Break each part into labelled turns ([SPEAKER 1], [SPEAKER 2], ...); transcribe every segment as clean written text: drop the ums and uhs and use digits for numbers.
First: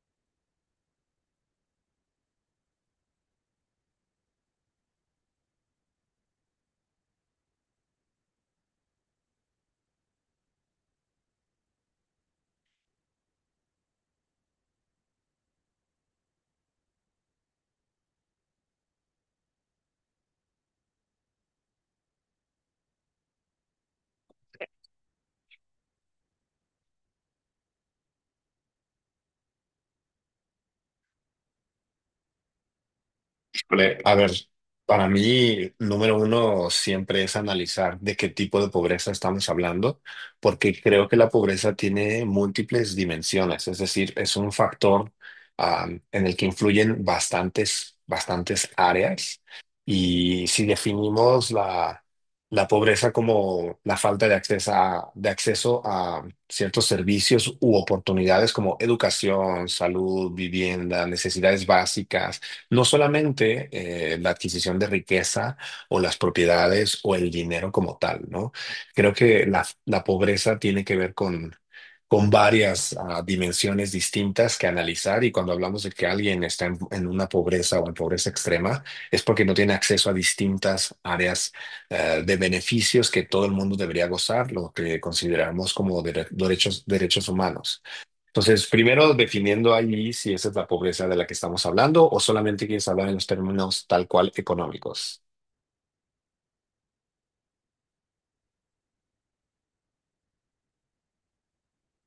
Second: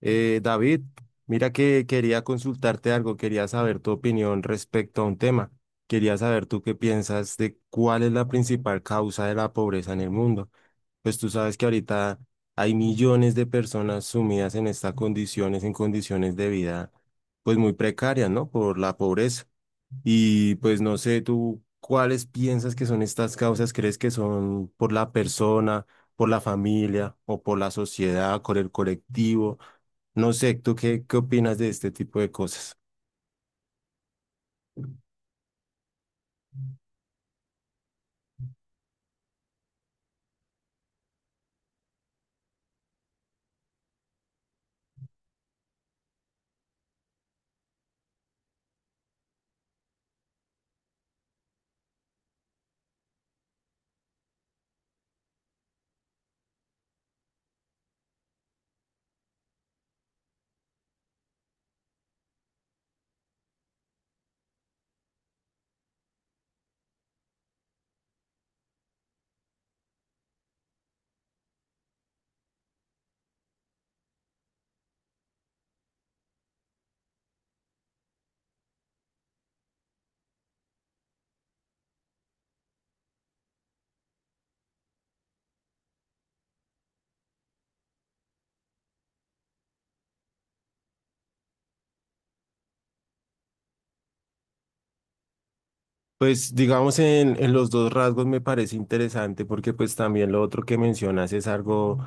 [SPEAKER 1] David, mira que quería consultarte algo, quería saber tu opinión respecto a un tema. Quería saber tú qué piensas de cuál es la principal causa de la pobreza en el mundo. Pues tú sabes que ahorita hay millones de personas sumidas en estas condiciones, en condiciones de vida, pues muy precarias, ¿no? Por la pobreza. Y pues no sé, tú, ¿cuáles piensas que son estas causas? ¿Crees que son por la persona, por la familia o por la sociedad, por el colectivo? No sé, ¿tú qué opinas de este tipo de cosas?
[SPEAKER 2] Híjole, a ver, para mí, número uno siempre es analizar de qué tipo de pobreza estamos hablando, porque creo que la pobreza tiene múltiples dimensiones, es decir, es un factor, en el que influyen bastantes áreas. Y si definimos la pobreza como la falta de de acceso a ciertos servicios u oportunidades como educación, salud, vivienda, necesidades básicas, no solamente la adquisición de riqueza o las propiedades o el dinero como tal, ¿no? Creo que la pobreza tiene que ver con varias dimensiones distintas que analizar, y cuando hablamos de que alguien está en una pobreza o en pobreza extrema es porque no tiene acceso a distintas áreas de beneficios que todo el mundo debería gozar, lo que consideramos como derechos, derechos humanos. Entonces, primero definiendo ahí si esa es la pobreza de la que estamos hablando o solamente quieres hablar en los términos tal cual económicos.
[SPEAKER 1] Pues digamos en los dos rasgos me parece interesante porque pues también lo otro que mencionas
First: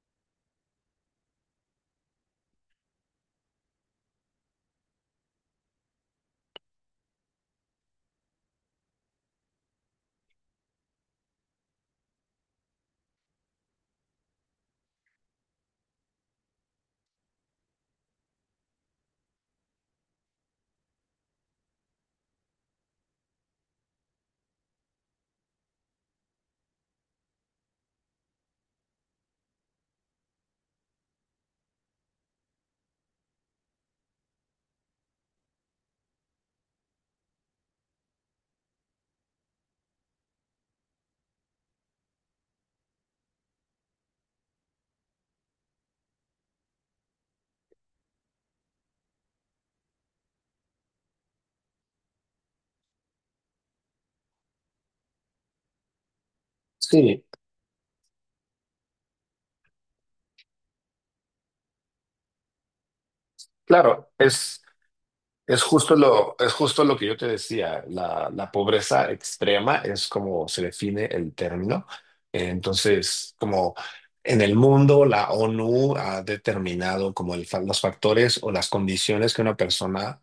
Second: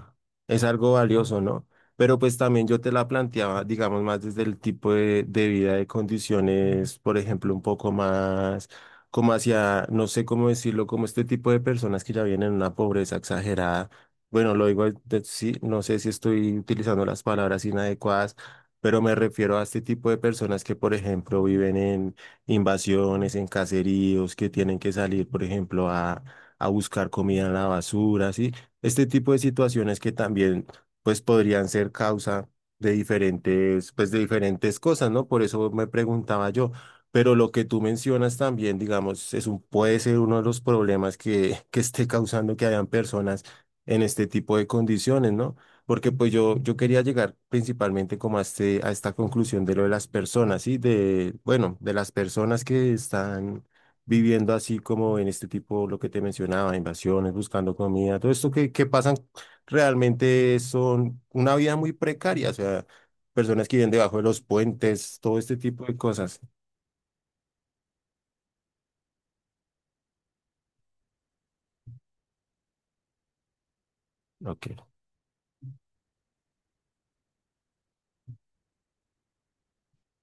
[SPEAKER 1] es algo valioso, ¿no? Pero pues también yo te la planteaba, digamos, más desde el tipo de vida, de condiciones, por ejemplo, un poco más como hacia, no sé cómo decirlo, como este tipo de personas que ya vienen en una pobreza exagerada. Bueno, lo digo, sí, no sé si estoy utilizando las palabras inadecuadas, pero me refiero a este tipo de personas que, por ejemplo, viven invasiones en caseríos que tienen que salir, por ejemplo, a buscar comida en la basura, ¿sí? Este tipo de situaciones que también, pues, podrían ser causa de diferentes, pues, de diferentes cosas, ¿no? Por eso me preguntaba yo. Pero lo que tú mencionas también, digamos, es un, puede ser uno de los problemas que esté causando que hayan personas en este tipo de condiciones, ¿no? Porque pues yo quería llegar principalmente como a, este, a esta conclusión de lo de las personas, ¿sí? De, bueno, de las personas que están viviendo así como en este tipo, lo que te mencionaba,
[SPEAKER 2] Sí,
[SPEAKER 1] invasiones, buscando comida, todo esto que pasan realmente son una vida muy precaria, o sea, personas que viven
[SPEAKER 2] claro,
[SPEAKER 1] debajo de los puentes, todo este
[SPEAKER 2] es
[SPEAKER 1] tipo
[SPEAKER 2] justo
[SPEAKER 1] de
[SPEAKER 2] lo,
[SPEAKER 1] cosas.
[SPEAKER 2] es justo lo que yo te decía, la pobreza extrema es como se define el término. Entonces, como en el
[SPEAKER 1] Ok.
[SPEAKER 2] mundo, la ONU ha determinado como los factores o las condiciones que una persona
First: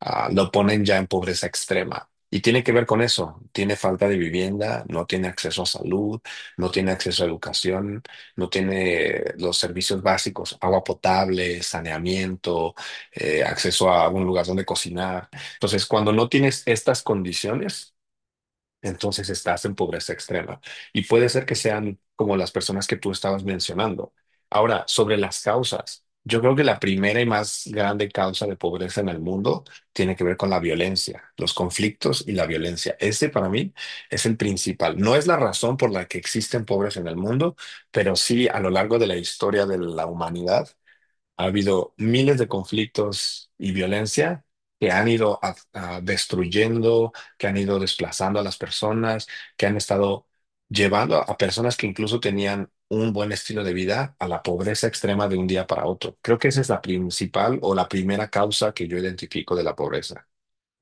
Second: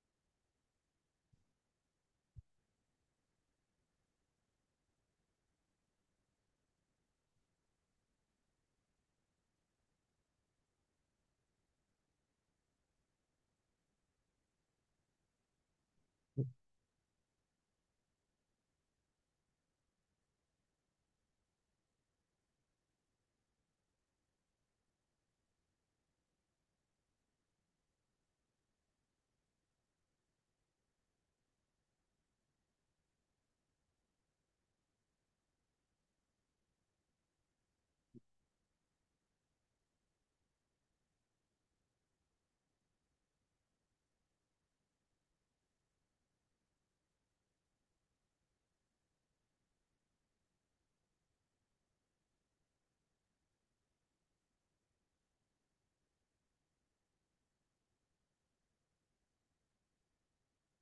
[SPEAKER 2] lo ponen ya en pobreza extrema. Y tiene que ver con eso: tiene falta de vivienda, no tiene acceso a salud, no tiene acceso a educación, no tiene los servicios básicos, agua potable, saneamiento, acceso a un lugar donde cocinar. Entonces, cuando no tienes estas condiciones, entonces estás en pobreza extrema. Y puede ser que sean como las personas que tú estabas mencionando. Ahora, sobre las causas, yo creo que la primera y más grande causa de pobreza en el mundo tiene que ver con la violencia, los conflictos y la violencia. Ese para mí es el principal. No es la razón por la que existen pobres en el mundo, pero sí a lo largo de la historia de la humanidad ha habido miles de conflictos y violencia que han ido a destruyendo, que han ido desplazando a las personas, que han estado llevando a personas que incluso tenían un buen estilo de vida a la pobreza extrema de un día para otro. Creo que esa es la principal o la primera causa que yo identifico de la pobreza.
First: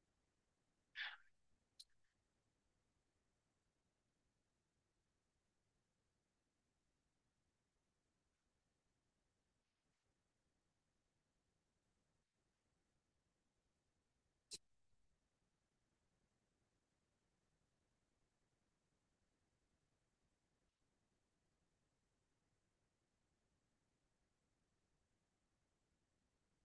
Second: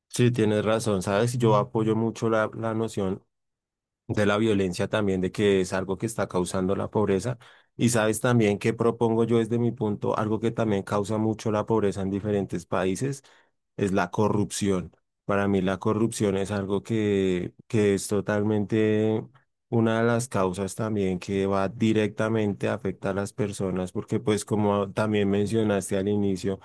[SPEAKER 1] Sí, tienes razón, ¿sabes? Yo apoyo mucho la noción de la violencia también, de que es algo que está causando la pobreza. Y sabes también que propongo yo desde mi punto, algo que también causa mucho la pobreza en diferentes países, es la corrupción. Para mí la corrupción es algo que es totalmente una de las causas también que va directamente a afectar a las personas, porque pues como también mencionaste al inicio,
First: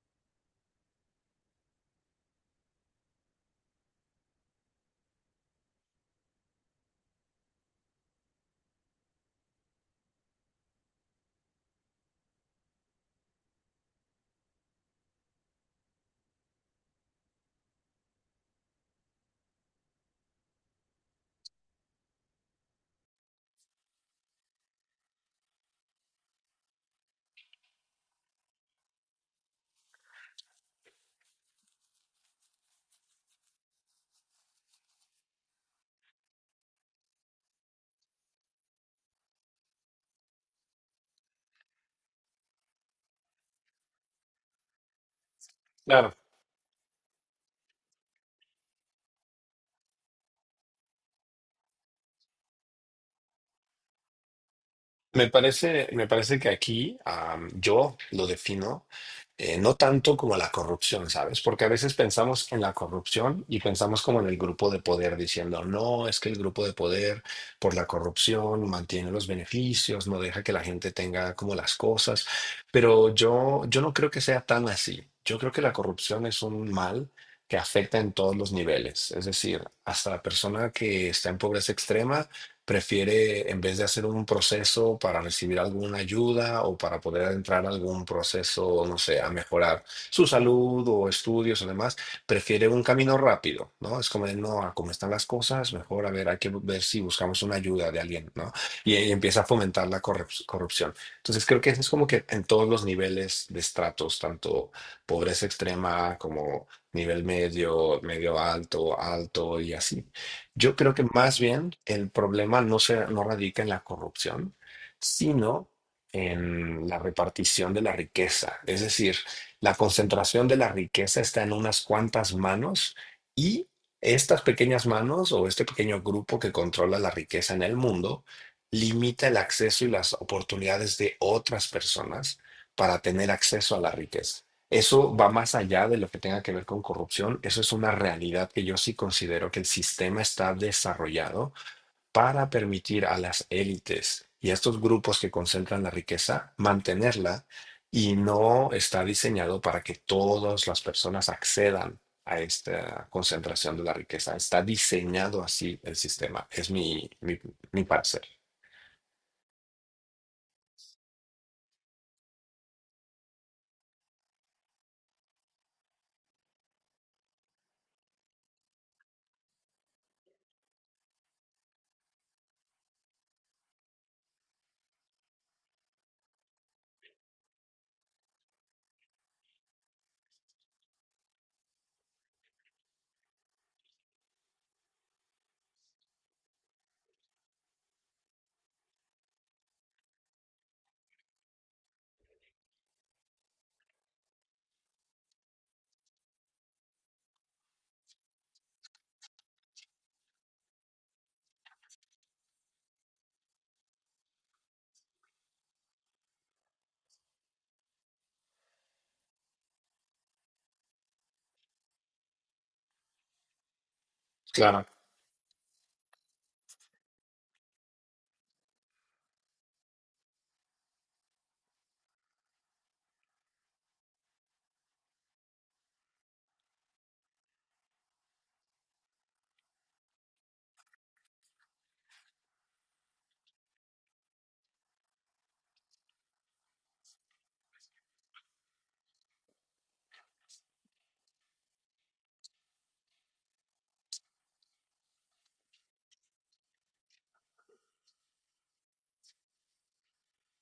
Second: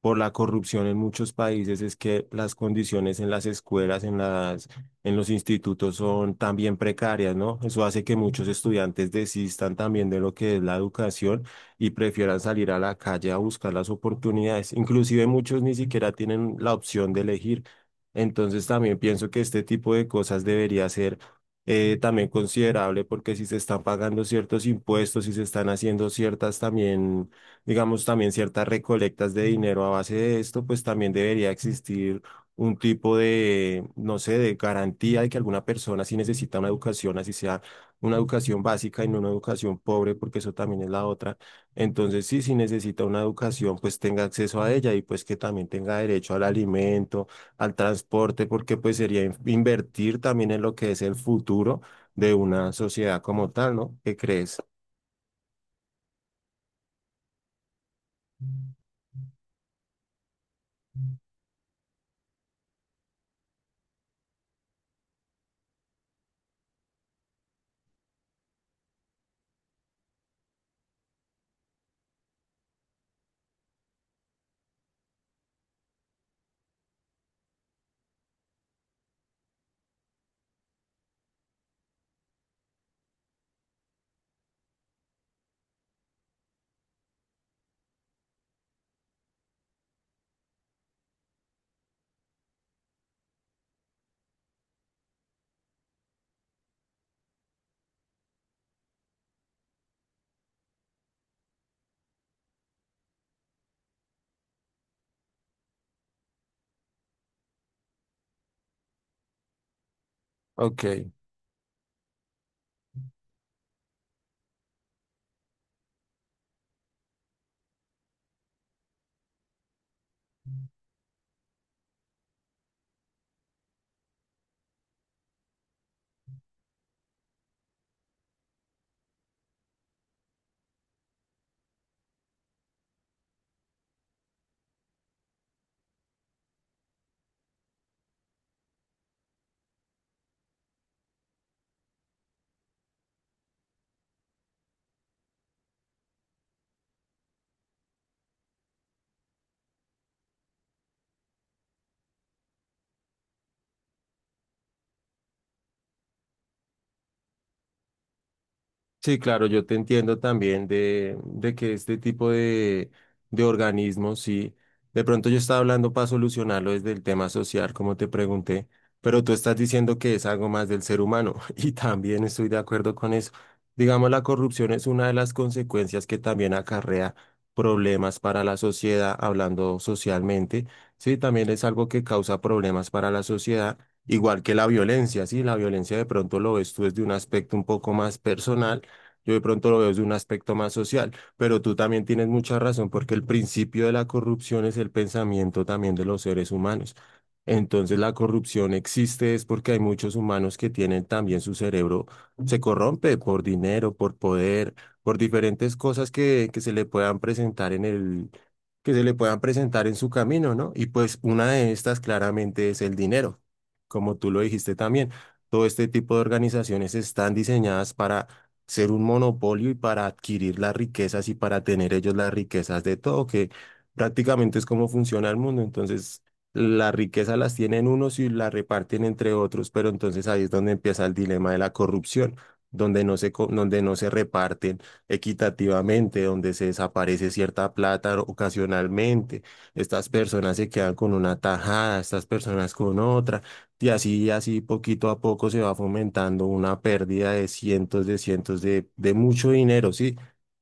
[SPEAKER 1] por la corrupción en muchos países es que las condiciones en las escuelas, en los institutos son también precarias, ¿no? Eso hace que muchos estudiantes desistan también de lo que es la educación y prefieran salir a la calle a buscar las oportunidades. Inclusive muchos ni siquiera tienen la opción de elegir. Entonces también pienso que este tipo de cosas debería ser también considerable porque si se están pagando ciertos impuestos, si se están haciendo ciertas también digamos, también ciertas recolectas de dinero a base de esto, pues también debería existir un tipo de, no sé, de garantía de que alguna persona si necesita una educación, así sea una educación básica y no una educación pobre, porque eso también es la otra. Entonces, sí, si necesita una educación, pues tenga acceso a ella y pues que también tenga
[SPEAKER 2] Claro.
[SPEAKER 1] derecho al alimento, al transporte, porque pues sería invertir también en lo que es el futuro de una sociedad como tal, ¿no? ¿Qué crees?
[SPEAKER 2] Me parece que aquí yo lo defino no tanto como la corrupción, ¿sabes? Porque a veces pensamos en la corrupción y pensamos como en el grupo de poder, diciendo, no, es que el grupo de poder por la corrupción mantiene los beneficios, no deja que la gente tenga como las cosas, pero yo no creo que sea tan así. Yo creo que la corrupción es un mal que afecta en todos los niveles, es decir, hasta la persona que está en pobreza extrema prefiere, en vez de hacer un proceso para recibir alguna ayuda o para poder entrar a algún proceso, no sé, a mejorar su salud o estudios o demás, prefiere un camino rápido, ¿no? Es como, de, no, a cómo están las cosas, mejor, a ver, hay que ver si buscamos una ayuda de alguien, ¿no? Y empieza a fomentar la corrupción. Entonces, creo que eso es como que en todos los niveles de estratos, tanto pobreza extrema como nivel medio, medio alto, alto y así. Yo creo que
[SPEAKER 1] Ok.
[SPEAKER 2] más bien el problema no radica en la corrupción, sino en la repartición de la riqueza. Es decir, la concentración de la riqueza está en unas cuantas manos, y estas pequeñas manos o este pequeño grupo que controla la riqueza en el mundo limita el acceso y las oportunidades de otras personas para tener acceso a la riqueza. Eso va más allá de lo que tenga que ver con corrupción. Eso es una realidad. Que yo sí considero que el sistema está desarrollado para permitir a las élites y a estos grupos que concentran la riqueza mantenerla, y no está diseñado para que todas las personas accedan a esta concentración de la riqueza. Está diseñado así el sistema. Es mi parecer.
[SPEAKER 1] Sí, claro, yo te entiendo también de que este tipo de organismos, sí, de pronto yo estaba hablando para solucionarlo desde el tema social, como te pregunté, pero tú estás diciendo que es algo más del ser humano y también estoy de acuerdo con eso. Digamos, la corrupción es una de las consecuencias que también acarrea problemas para la sociedad, hablando socialmente, sí, también es algo que causa problemas para la sociedad. Igual que la violencia, sí, la violencia de pronto lo ves tú desde un aspecto un poco más personal, yo de pronto lo veo desde un aspecto más social, pero tú también tienes mucha razón porque el principio de la corrupción es el pensamiento también de los seres humanos. Entonces la corrupción existe es porque hay muchos humanos que tienen también su cerebro, se corrompe por dinero, por poder, por diferentes cosas que se le puedan presentar en el, que se le puedan presentar en su camino, ¿no? Y pues una de estas claramente es el dinero, como tú lo dijiste
[SPEAKER 2] Claro,
[SPEAKER 1] también. Todo este tipo de organizaciones están diseñadas para ser un monopolio y para adquirir las riquezas y para tener ellos las riquezas de todo, que prácticamente es como funciona el mundo. Entonces, las riquezas las tienen unos y las reparten entre otros, pero entonces ahí es donde empieza el dilema de la corrupción, donde donde no se reparten equitativamente, donde se desaparece cierta plata ocasionalmente, estas personas se quedan con una tajada, estas personas con otra. Y así, así poquito a poco se va fomentando una pérdida de cientos de de mucho dinero, ¿sí?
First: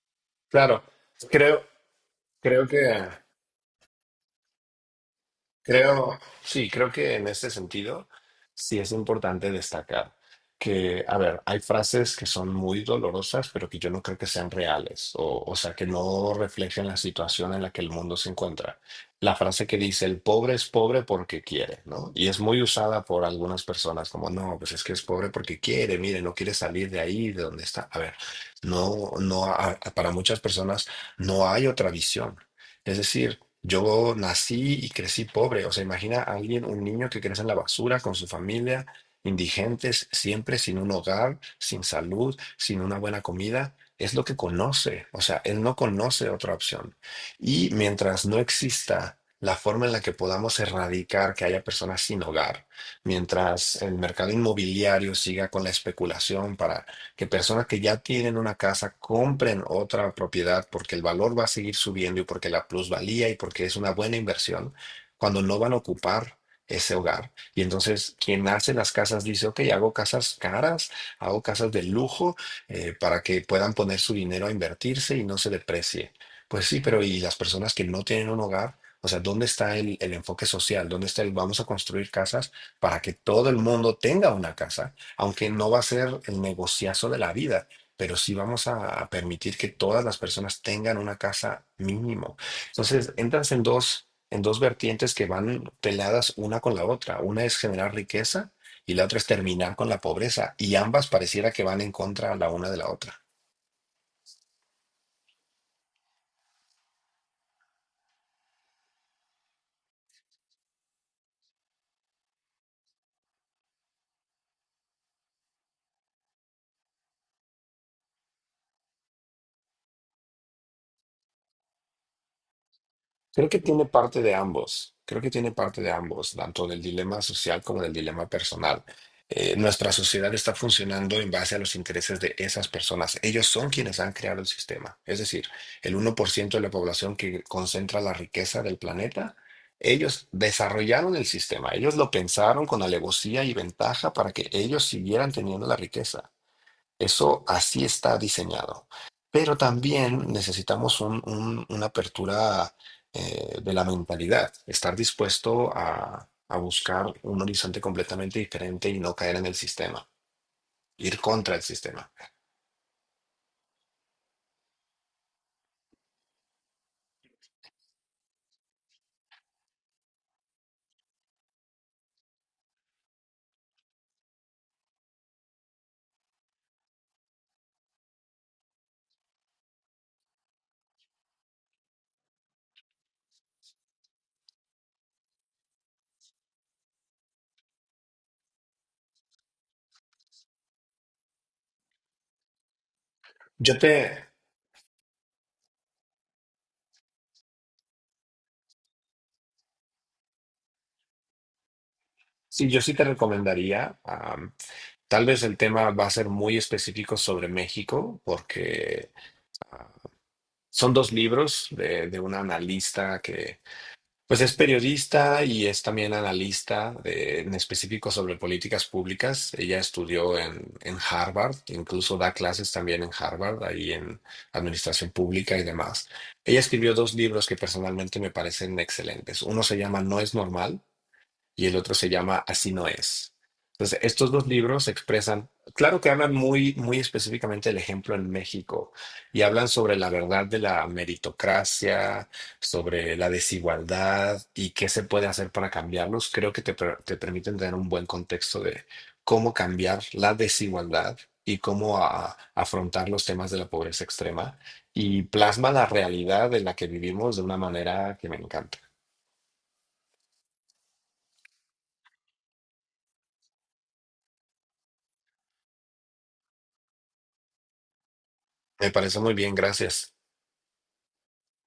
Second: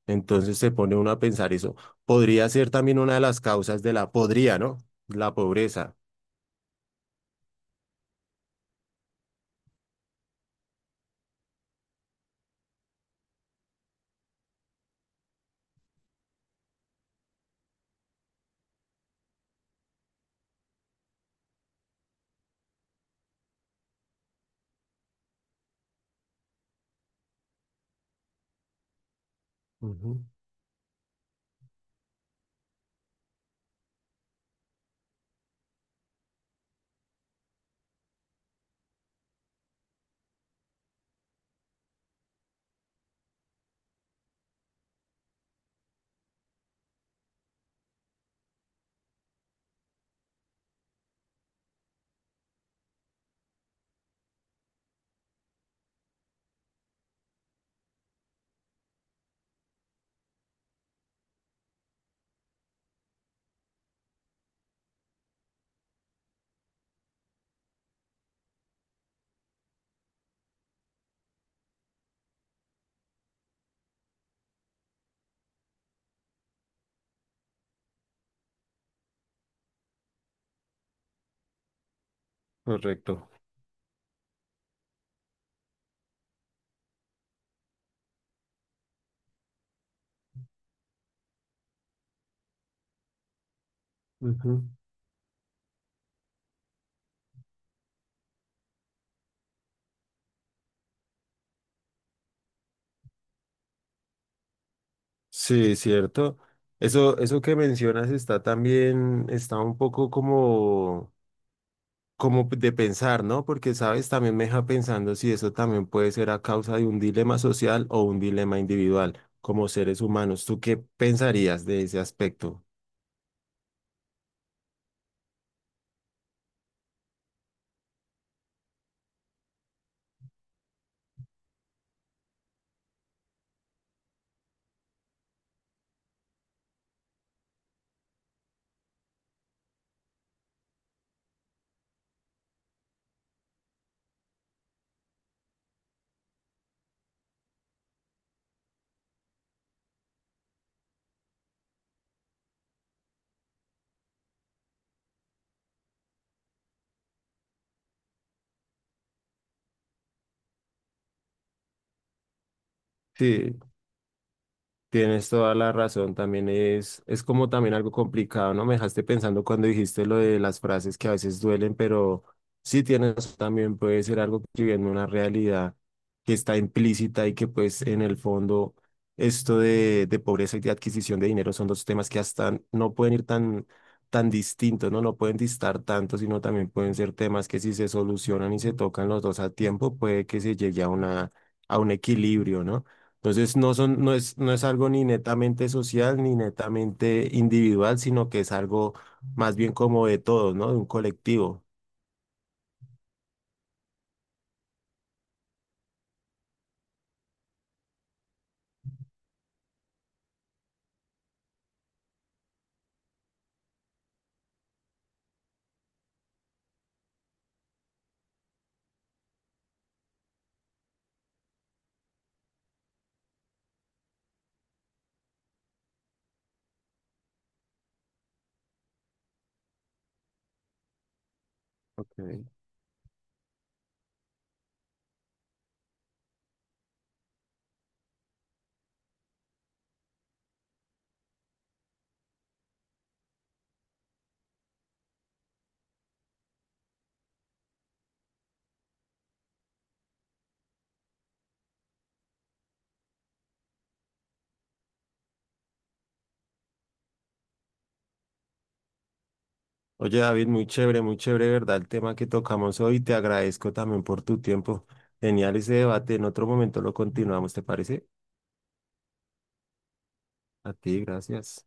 [SPEAKER 1] Entonces se
[SPEAKER 2] claro.
[SPEAKER 1] pone uno a pensar
[SPEAKER 2] Creo,
[SPEAKER 1] eso. Podría
[SPEAKER 2] creo
[SPEAKER 1] ser también
[SPEAKER 2] que...
[SPEAKER 1] una de las causas de la, podría, ¿no? La pobreza.
[SPEAKER 2] Creo, sí, creo que en este sentido sí es importante destacar que, a ver, hay frases que son muy dolorosas, pero que yo no creo que sean reales, o sea, que no reflejen la situación en la que el mundo se encuentra. La frase que dice, el pobre es pobre porque quiere, ¿no? Y es muy usada por algunas personas como, no, pues es que es pobre porque quiere, mire, no quiere salir de ahí, de donde está. A ver, no, no, para
[SPEAKER 1] Ujú,
[SPEAKER 2] muchas personas no hay otra visión. Es decir, yo nací y crecí pobre. O sea, imagina a alguien, un niño que crece en la basura con su familia, indigentes, siempre sin un hogar, sin salud, sin una buena comida. Es lo que conoce. O sea, él no conoce otra opción. Y mientras no exista la forma en la que podamos erradicar que haya personas sin hogar, mientras el mercado inmobiliario siga con la especulación para que personas que ya tienen una casa compren otra propiedad porque el valor va a seguir subiendo y porque la plusvalía y porque es una buena inversión cuando no van a ocupar ese hogar. Y entonces quien hace las casas dice, ok, hago casas caras, hago casas de lujo, para que puedan poner su dinero a invertirse y no se deprecie. Pues sí, pero ¿y las personas que no tienen un hogar? O sea, ¿dónde está el enfoque social? ¿Dónde está el vamos a construir casas para que
[SPEAKER 1] correcto.
[SPEAKER 2] todo el mundo tenga una casa? Aunque no va a ser el negociazo de la vida, pero sí vamos a permitir que todas las personas tengan una casa mínimo. Entonces, entras en dos
[SPEAKER 1] Ujú.
[SPEAKER 2] vertientes que van peladas una con la otra. Una es generar riqueza y la otra es terminar con la pobreza, y ambas pareciera que van en contra la una de la otra.
[SPEAKER 1] Sí, cierto. Eso que mencionas está también, está un poco como como de pensar, ¿no? Porque, sabes, también me deja pensando si eso también puede ser a causa de un dilema social o un dilema individual como seres humanos. ¿Tú qué pensarías de ese aspecto?
[SPEAKER 2] Creo que tiene parte de ambos, tanto del dilema social como del dilema personal. Nuestra sociedad está funcionando en base a los intereses de esas personas. Ellos son quienes han creado el sistema. Es decir, el 1% de la población que concentra la riqueza del planeta, ellos desarrollaron el sistema. Ellos lo pensaron con alevosía y ventaja para que ellos siguieran teniendo la riqueza. Eso así está diseñado. Pero también necesitamos una apertura, de la mentalidad, estar dispuesto a buscar un horizonte completamente diferente y no caer en el sistema, ir contra el sistema.
[SPEAKER 1] Sí. Tienes toda la razón, también es como también algo complicado, ¿no? Me dejaste pensando cuando dijiste lo de las frases que a veces duelen, pero sí tienes también puede ser algo que viene una realidad que está implícita y que pues en el fondo esto de pobreza y de adquisición de dinero son dos temas que hasta no pueden ir tan, tan distintos, ¿no? No pueden distar tanto, sino también pueden ser temas que si se solucionan y se tocan los dos a tiempo, puede que se llegue a una, a un equilibrio, ¿no? Entonces no
[SPEAKER 2] Yo te,
[SPEAKER 1] son, no es, no es algo ni netamente social ni netamente individual, sino que es algo más bien como de todos, ¿no? De un colectivo.
[SPEAKER 2] sí, yo sí te recomendaría, tal vez el tema va a ser muy específico sobre México, porque son dos libros de una analista que pues es periodista y es también analista en específico sobre políticas públicas. Ella estudió en Harvard, incluso da clases también en Harvard, ahí en administración pública y demás. Ella escribió dos libros que personalmente me parecen excelentes. Uno se llama No es normal y el otro se
[SPEAKER 1] Ok.
[SPEAKER 2] llama Así no es. Entonces, estos dos libros expresan, claro que hablan muy, muy específicamente del ejemplo en México, y hablan sobre la verdad de la meritocracia, sobre la desigualdad y qué se puede hacer para cambiarlos. Creo que te permiten tener un buen contexto de cómo cambiar la desigualdad y cómo afrontar los temas de la pobreza extrema, y plasma la realidad en la que vivimos de una manera que me encanta.
[SPEAKER 1] Oye, David, muy chévere, ¿verdad? El tema que tocamos hoy, te agradezco también por tu tiempo. Genial ese debate. En otro momento lo continuamos, ¿te parece?
[SPEAKER 2] Me parece muy bien, gracias.
[SPEAKER 1] A ti, gracias.